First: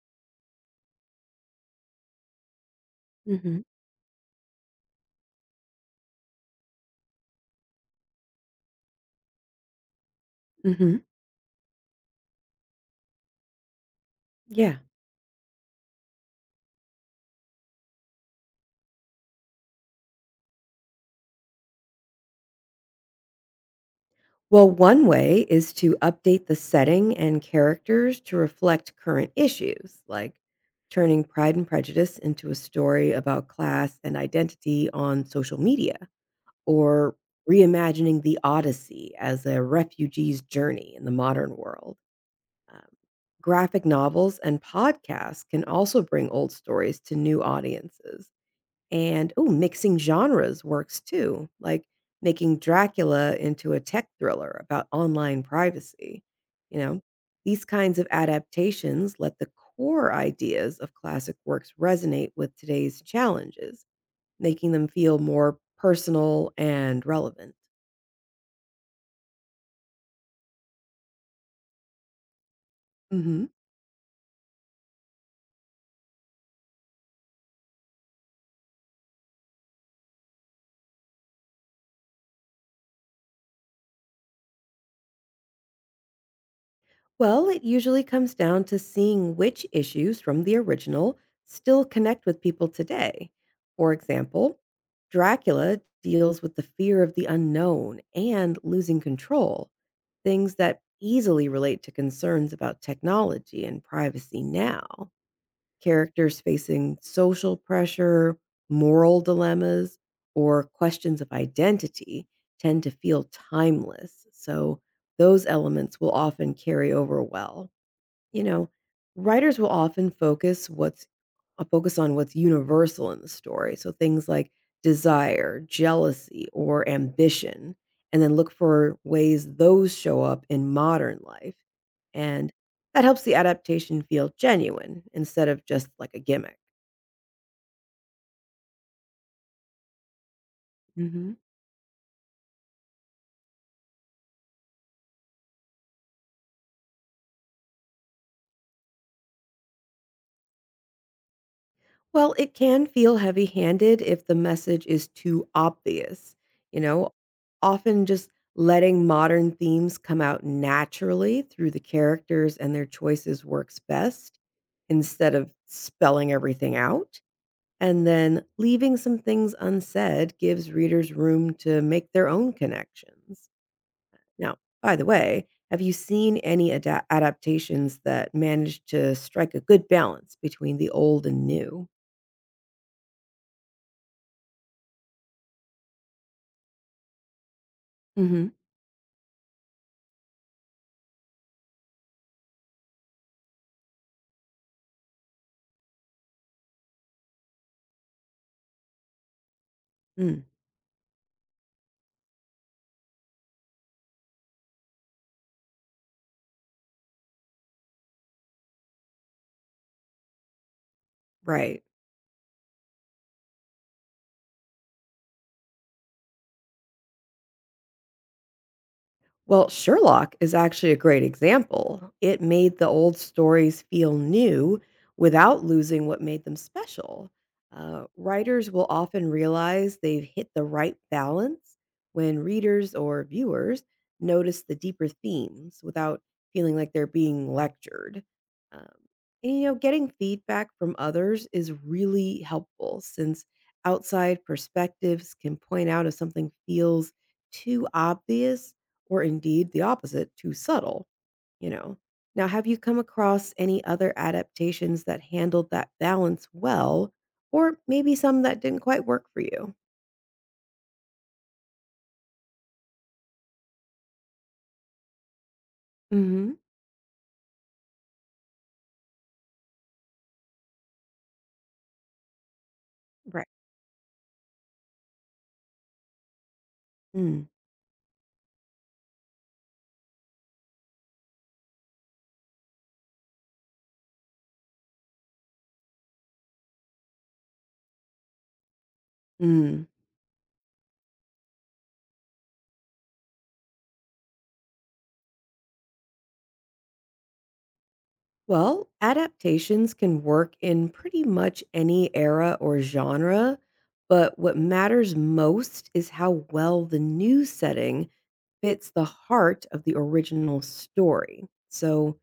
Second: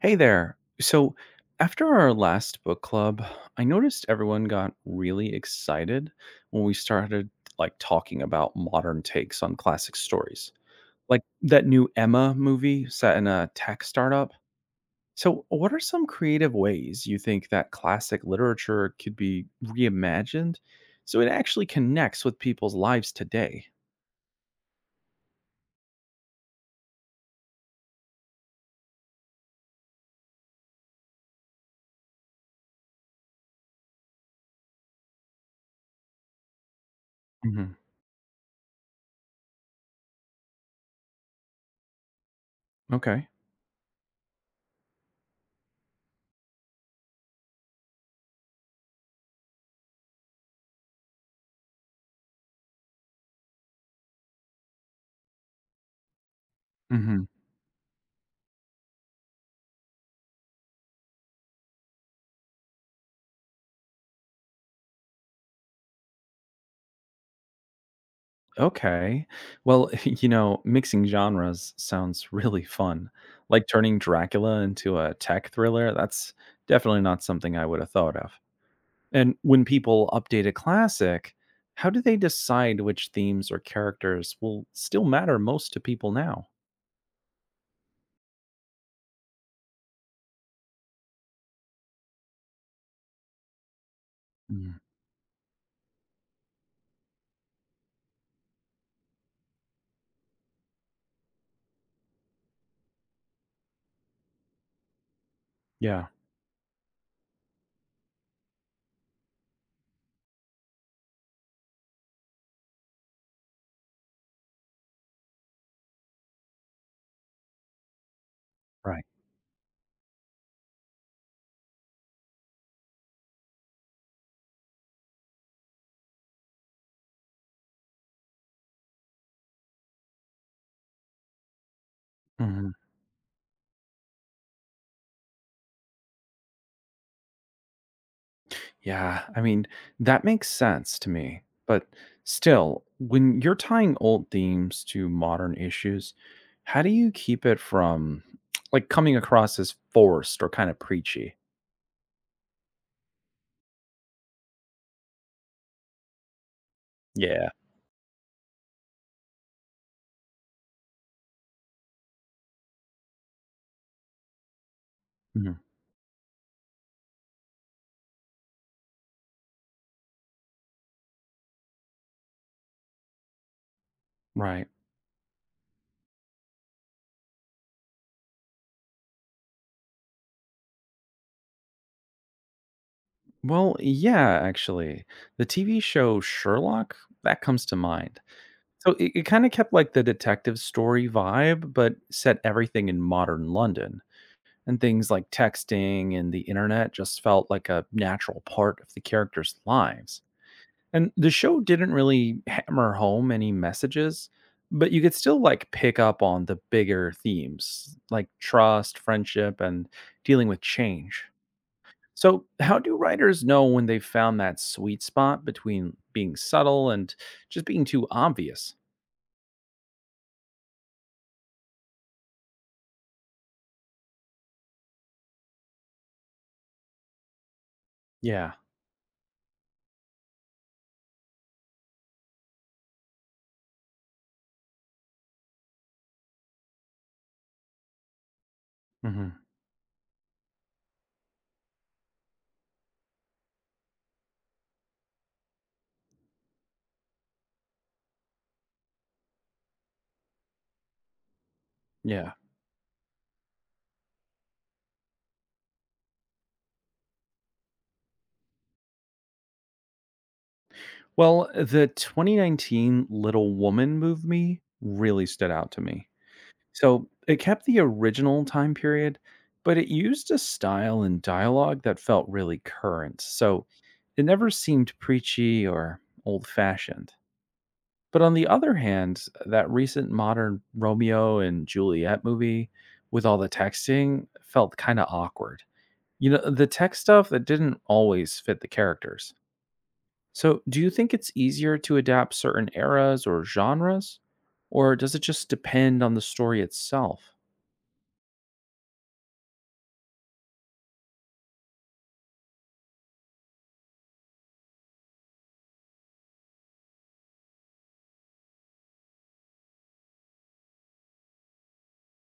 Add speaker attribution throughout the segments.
Speaker 1: Hey there. So, after our last book club,
Speaker 2: Mhm,
Speaker 1: I noticed everyone got really excited when we started talking about modern takes on classic stories.
Speaker 2: mhm.
Speaker 1: Like that new Emma movie set in a tech startup.
Speaker 2: Yeah.
Speaker 1: So, what are some creative ways you think that classic literature could be reimagined so it actually connects with people's lives today?
Speaker 2: Well, one way is to update the setting and characters to reflect current issues, like turning Pride and Prejudice into a story about class and identity on social media, or
Speaker 1: Hmm.
Speaker 2: reimagining the Odyssey as a refugee's journey in the modern world. Um,
Speaker 1: Okay.
Speaker 2: Graphic novels and podcasts can also bring old stories to new audiences. And, oh, mixing genres works too, like making Dracula into a tech thriller about online privacy. You know, these kinds of adaptations let the core ideas of classic works resonate with today's challenges, making them feel more personal and relevant.
Speaker 1: Okay. Well, you know, mixing genres sounds really fun.
Speaker 2: Mhm.
Speaker 1: Like turning Dracula into a tech thriller, that's definitely not something I would have thought of. And when people update a classic, how do they decide which themes or characters will still matter most to people now?
Speaker 2: Well, it usually comes down to seeing which issues from the original still connect with people today. For example,
Speaker 1: Mm,
Speaker 2: Dracula deals with the fear of the unknown and losing control, things that easily relate to concerns about technology and privacy now.
Speaker 1: yeah,
Speaker 2: Characters facing social pressure, moral dilemmas, or questions of identity tend to feel timeless. So those elements will often carry over well you know,
Speaker 1: right.
Speaker 2: Writers will often focus on what's universal in the story. So things like desire, jealousy, or ambition, and then look for ways those show up in modern life. And
Speaker 1: Mm-hmm.
Speaker 2: that helps the adaptation feel genuine instead of just like a gimmick.
Speaker 1: Yeah, I mean, that makes sense to me. But still, when you're tying old themes to modern issues, how do you keep it from coming across as forced or kind of preachy?
Speaker 2: Well, it can feel heavy handed if the message is too obvious. You know,
Speaker 1: Yeah.
Speaker 2: Often just letting modern themes come out naturally through the characters and their choices works best instead of
Speaker 1: Mhm.
Speaker 2: spelling everything out. And then leaving some things unsaid gives readers room to make their own connections. Now,
Speaker 1: Right.
Speaker 2: by the way, have you seen any adaptations that managed to strike a good balance between the old and new?
Speaker 1: Well, yeah, actually. The TV show Sherlock, that comes to mind.
Speaker 2: Hmm.
Speaker 1: So it kind of kept like the detective story vibe, but set everything in modern London. And things like texting and the internet just felt like a natural part of the characters' lives. And the show didn't really hammer home any messages, but you could still like pick up on the bigger themes like trust, friendship, and dealing with change.
Speaker 2: Right.
Speaker 1: So, how do writers know when they've found that sweet spot between being subtle and just being too obvious?
Speaker 2: Well, Sherlock is actually a great example. It made the old stories feel new without losing what made them special.
Speaker 1: Yeah.
Speaker 2: Writers will often realize they've hit the right balance when readers or viewers notice the deeper themes without feeling like they're being lectured. Um,
Speaker 1: Hmm.
Speaker 2: and, you know, getting feedback from others is really helpful since outside perspectives can point out if something feels too obvious, or indeed the opposite, too subtle, you know?
Speaker 1: Yeah.
Speaker 2: Now, have you come across any other adaptations that handled that balance well, or maybe some that didn't quite work for you?
Speaker 1: Well, the 2019 Little Woman movie really stood out to me.
Speaker 2: Hmm.
Speaker 1: So it kept the original time period, but it used a style and dialogue that felt really current.
Speaker 2: Right.
Speaker 1: So it never seemed preachy or old fashioned. But on the other hand, that recent modern Romeo and Juliet movie with all the texting felt kind of awkward. You know, the tech stuff that didn't always fit the characters.
Speaker 2: Mm.
Speaker 1: So, do you think it's easier to adapt certain eras or genres, or does it just depend on the story itself?
Speaker 2: Well, adaptations can work in pretty much any era or genre, but what matters most is how well the new setting fits the heart of the original story. So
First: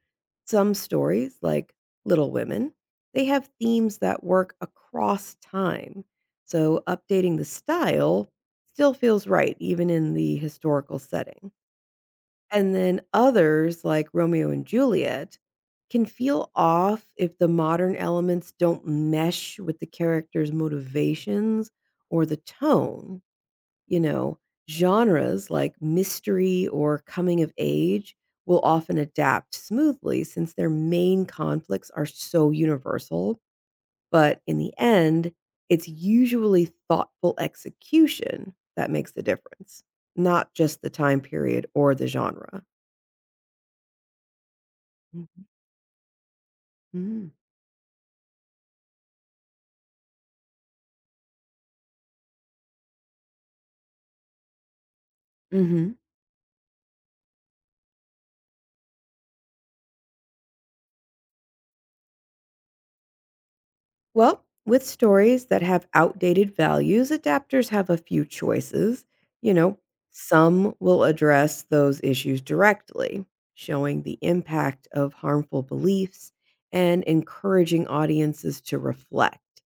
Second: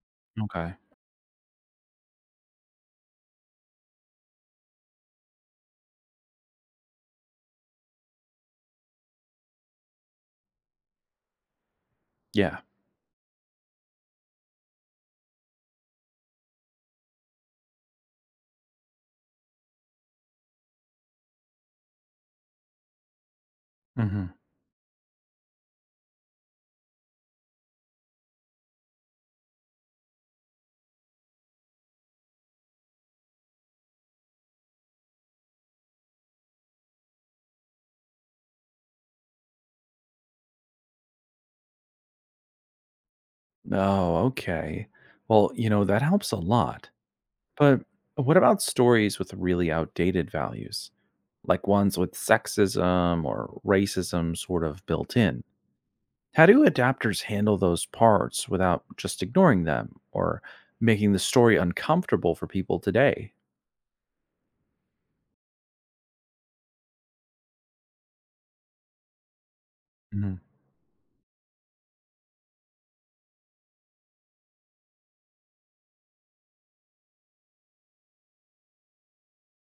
Speaker 2: some
Speaker 1: Okay.
Speaker 2: stories, like Little Women, they have themes that work across time. So, updating the style still feels right, even in the historical setting.
Speaker 1: Yeah.
Speaker 2: And then others, like Romeo and Juliet, can feel off if the modern elements don't mesh with the character's motivations or the tone. You
Speaker 1: Hmm.
Speaker 2: know, Genres like mystery or coming of age will often adapt smoothly since their main conflicts are so universal. But in the end, it's usually thoughtful execution that makes the difference, not just the time period or the genre.
Speaker 1: Oh, okay.
Speaker 2: Mm-hmm.
Speaker 1: Well, that helps a lot.
Speaker 2: Mm.
Speaker 1: But what about stories with really outdated values, like ones with sexism or racism sort of built in?
Speaker 2: Mhm.
Speaker 1: How do adapters handle those parts without just ignoring them or making the story uncomfortable for people today?
Speaker 2: Well, with stories that have outdated values, adapters have a few choices. You know,
Speaker 1: Hmm.
Speaker 2: some will address those issues directly, showing the impact of harmful beliefs and encouraging audiences to reflect,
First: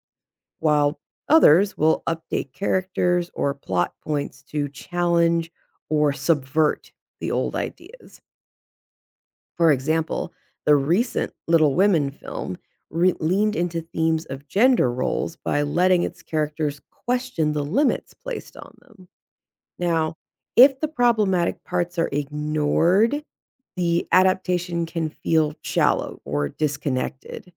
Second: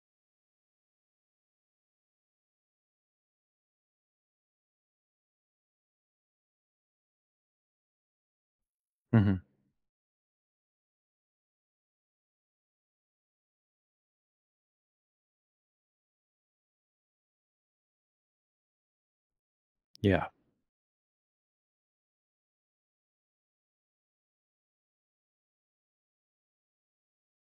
Speaker 2: while others will update characters or plot points to challenge or subvert the old ideas.
Speaker 1: Hmm.
Speaker 2: For example, the recent Little Women film leaned into themes of gender roles by letting its characters question the limits placed on them. Now,
Speaker 1: Yeah.
Speaker 2: if the problematic parts are ignored, the adaptation can feel shallow or disconnected.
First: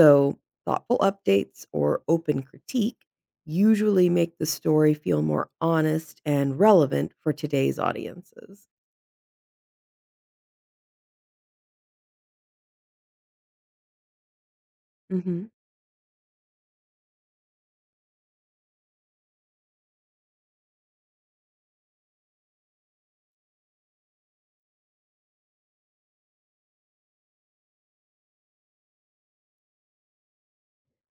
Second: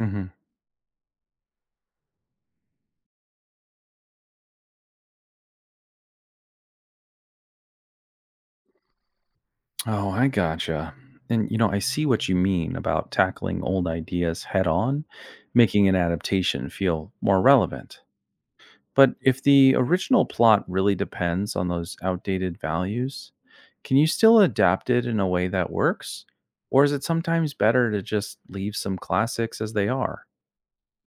Speaker 1: Hmm.
Speaker 2: thoughtful updates or open critique usually make the story feel more honest and relevant for today's audiences.
Speaker 1: Oh, I gotcha. And you know, I see what you mean about tackling old ideas head on,
Speaker 2: Mhm.
Speaker 1: making an adaptation feel more relevant. But if the original plot really depends on those outdated values, can you still adapt it in a way that works? Or is it sometimes better to just leave some classics as they are?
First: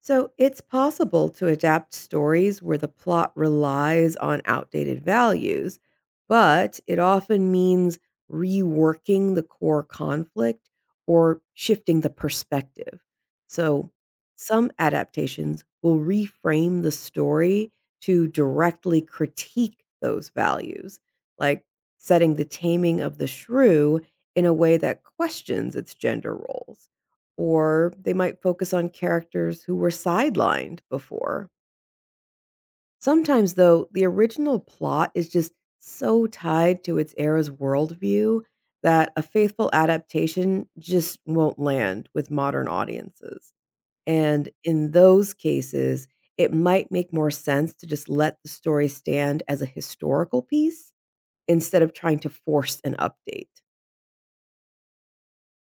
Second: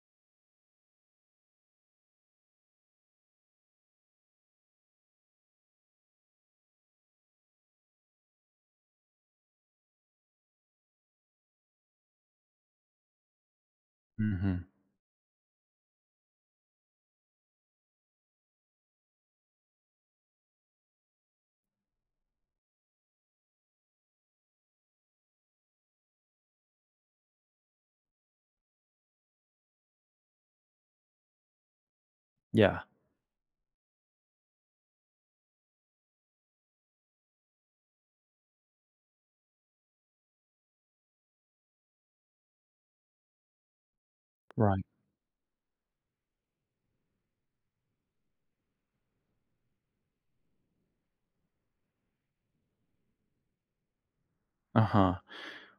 Speaker 2: So it's possible to adapt stories where the plot relies on outdated values, but it often means reworking the core conflict or shifting the perspective. So
Speaker 1: Hmm.
Speaker 2: some adaptations will reframe the story to directly critique those values, like setting the taming of the shrew in a way that questions its gender roles, or they might focus on characters who were sidelined before.
Speaker 1: Yeah,
Speaker 2: Sometimes, though, the original plot is just so tied to its era's worldview that a faithful adaptation just won't land with modern audiences. And
Speaker 1: right.
Speaker 2: in those cases, it might make more sense to just let the story stand as a historical piece instead of trying to force an update.
Speaker 1: Uh huh.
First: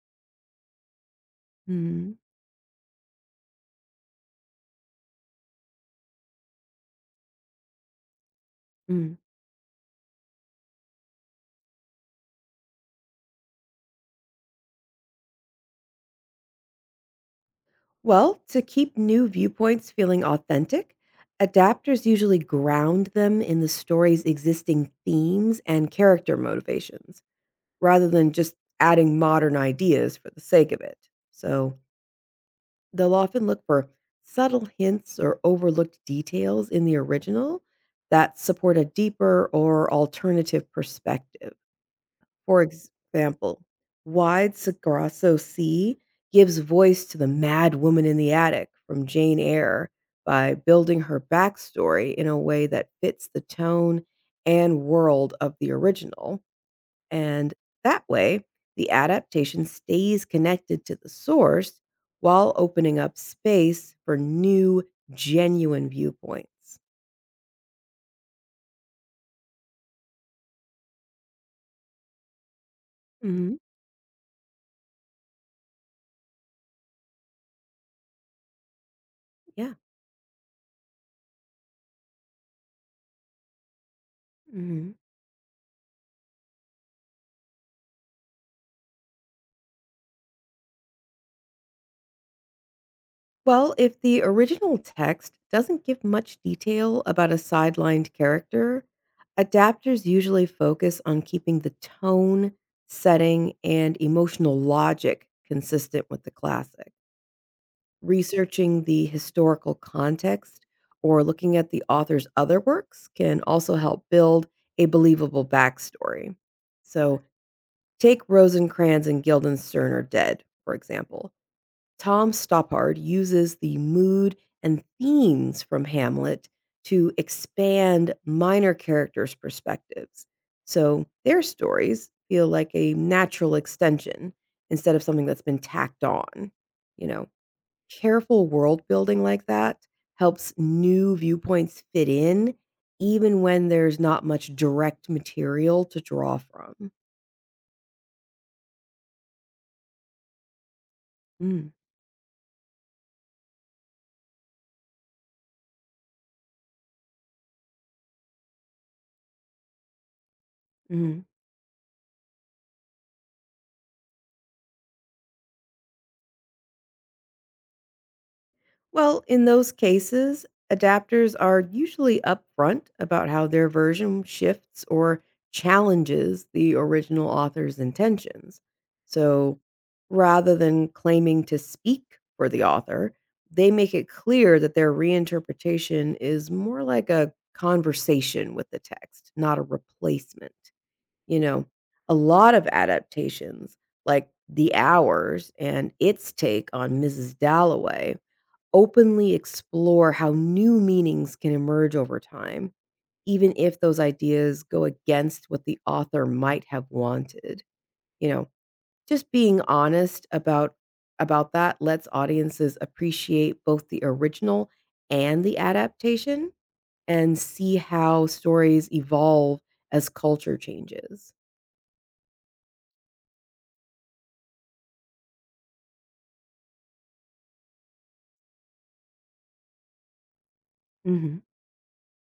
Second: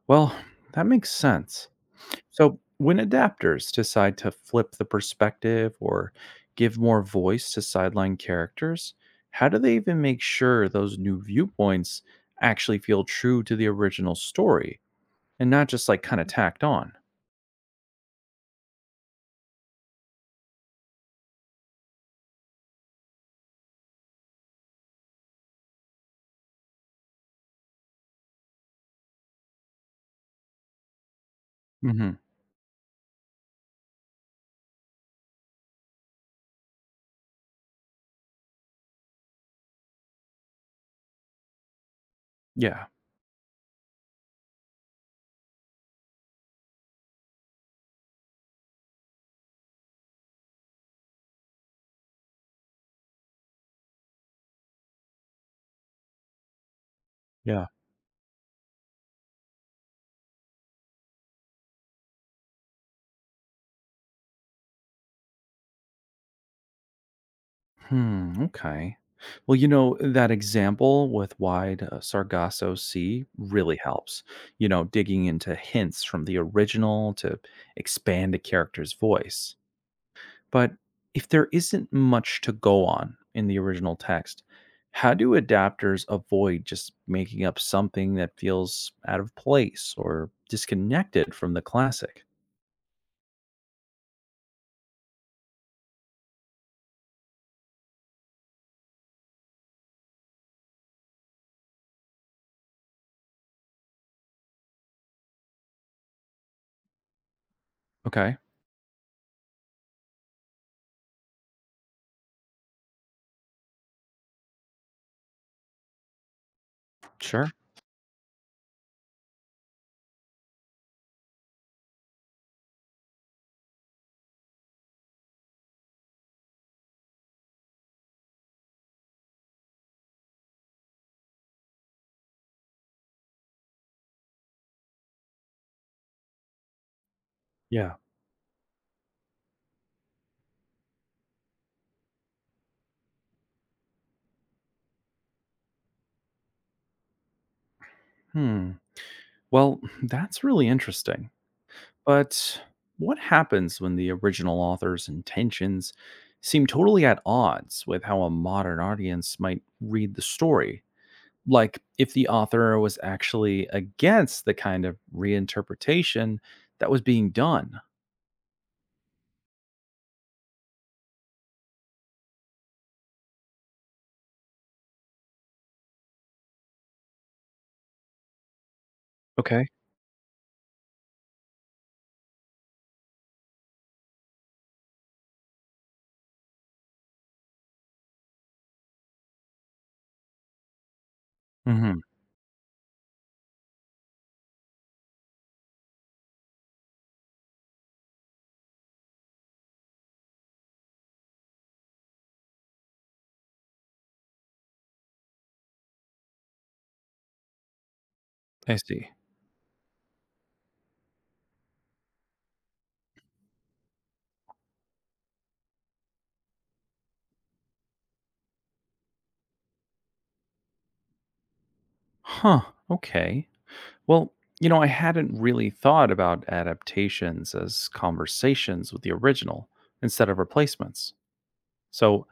Speaker 1: Well, that makes sense.
Speaker 2: Mm-hmm.
Speaker 1: So, when adapters decide to flip the perspective or give more voice to sideline characters, how do they even make sure those new viewpoints actually feel true to the original story and not just kind of tacked on?
Speaker 2: Well, to keep new viewpoints feeling authentic, adapters usually ground them in the story's existing themes and character motivations, rather than just adding modern ideas for the sake of it. So
Speaker 1: Hmm.
Speaker 2: they'll often look for subtle hints or overlooked details in the original that support a deeper or alternative perspective. For
Speaker 1: Yeah.
Speaker 2: example, Wide Sagrasso Sea gives voice to the mad woman in the attic from Jane Eyre by building her backstory in a way that fits the tone and world of the original. And
Speaker 1: Yeah.
Speaker 2: that way, the adaptation stays connected to the source while opening up space for new, genuine viewpoints.
Speaker 1: Hmm. Okay. Well, you know, that example with wide Sargasso Sea
Speaker 2: Hmm.
Speaker 1: really helps. You know, digging into hints from the original to expand a character's voice.
Speaker 2: Yeah.
Speaker 1: But if there isn't much to go on in the original text,
Speaker 2: Hmm.
Speaker 1: how do adapters avoid just making up something that feels out of place or disconnected from the classic?
Speaker 2: Well, if the original text doesn't give much detail about a sidelined character, adapters usually focus on keeping the tone, setting, and emotional logic consistent with the classic.
Speaker 1: Okay,
Speaker 2: Researching the historical context or looking at the author's other works can also help build a believable backstory. So,
Speaker 1: sure.
Speaker 2: take Rosencrantz and Guildenstern are dead, for example. Tom Stoppard uses the mood and themes from Hamlet to expand minor characters' perspectives. So their stories feel like a natural extension instead of something that's been tacked on. You know,
Speaker 1: Yeah.
Speaker 2: Careful world building like that helps new viewpoints fit in, even when there's not much direct material to draw from.
Speaker 1: Hmm. Well, that's really interesting.
Speaker 2: Mm,
Speaker 1: But what happens when the original author's intentions seem totally at odds with how a modern audience might read the story?
Speaker 2: mhm.
Speaker 1: Like if the author was actually against the kind of reinterpretation that was being done.
Speaker 2: Well, in those cases, adapters are usually upfront about how their version shifts or challenges the original author's intentions. So
Speaker 1: Okay.
Speaker 2: rather than claiming to speak for the author, they make it clear that their reinterpretation is more like a conversation with the text, not a replacement. You know,
Speaker 1: Hmm.
Speaker 2: a lot of adaptations, like The Hours and its take on Mrs. Dalloway, openly explore how new meanings can emerge over time, even if those ideas go against what the author might have wanted. You know,
Speaker 1: I see.
Speaker 2: just being honest about that lets audiences appreciate both the original and the adaptation, and see how stories evolve as culture changes.
Speaker 1: Huh. Okay. Well, you know, I hadn't really thought about adaptations as conversations with the original instead of replacements.
Speaker 2: Mhm.
Speaker 1: So,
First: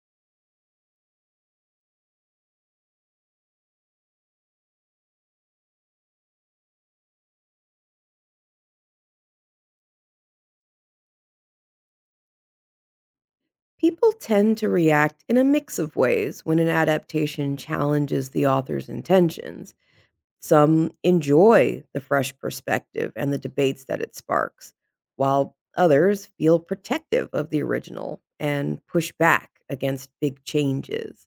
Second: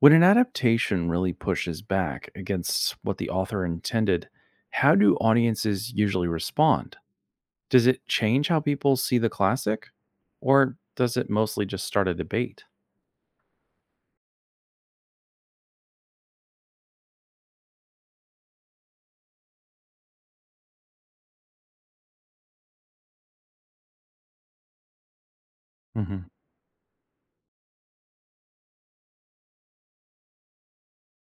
Speaker 1: when an adaptation really pushes back against what the author intended, how do audiences usually respond? Does it change how people see the classic? Or does it mostly just start a debate?
Speaker 2: People tend to react in a mix of ways when an adaptation challenges the author's intentions. Some enjoy the fresh perspective and the debates that it sparks, while others
Speaker 1: Mhm.
Speaker 2: feel protective of the original and push back against big changes.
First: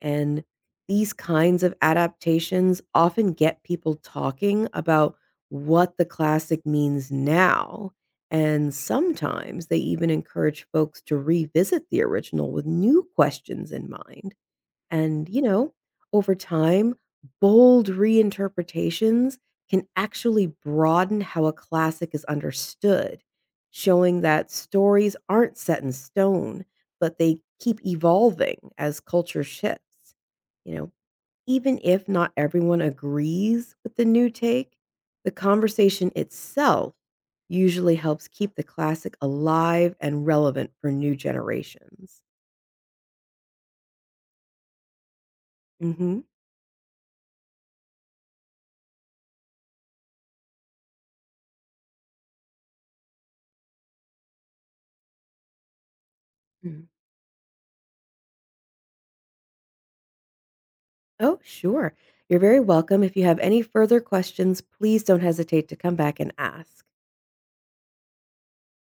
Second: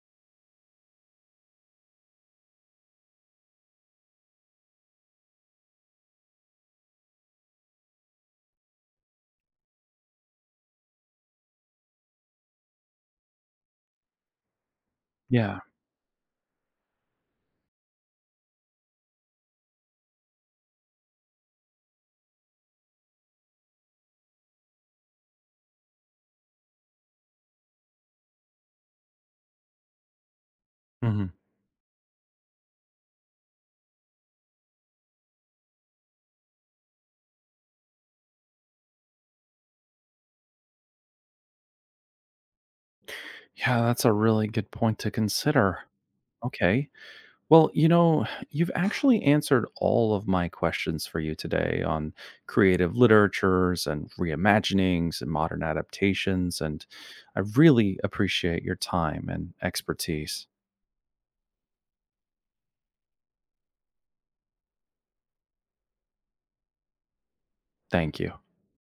Speaker 2: And these kinds of adaptations often get people talking about what the classic means now. And sometimes they even encourage folks to revisit the original with new questions in mind. And, you
Speaker 1: Yeah.
Speaker 2: know, over time, bold reinterpretations can actually broaden how a classic is understood, showing that stories aren't set in stone, but they keep evolving as culture shifts. You know,
Speaker 1: Mhm.
Speaker 2: Even if not everyone agrees with the new take, the conversation itself usually helps keep the classic alive and relevant for new generations.
Speaker 1: Yeah, that's a really good point to consider.
Speaker 2: Mhm.
Speaker 1: Okay. Well, you know, you've actually answered all of my questions for you today on creative literatures and reimaginings and modern adaptations. And I really appreciate your time and expertise.
Speaker 2: Oh, sure. You're very welcome. If you have any further questions, please don't hesitate to come back and ask.
Speaker 1: Thank you.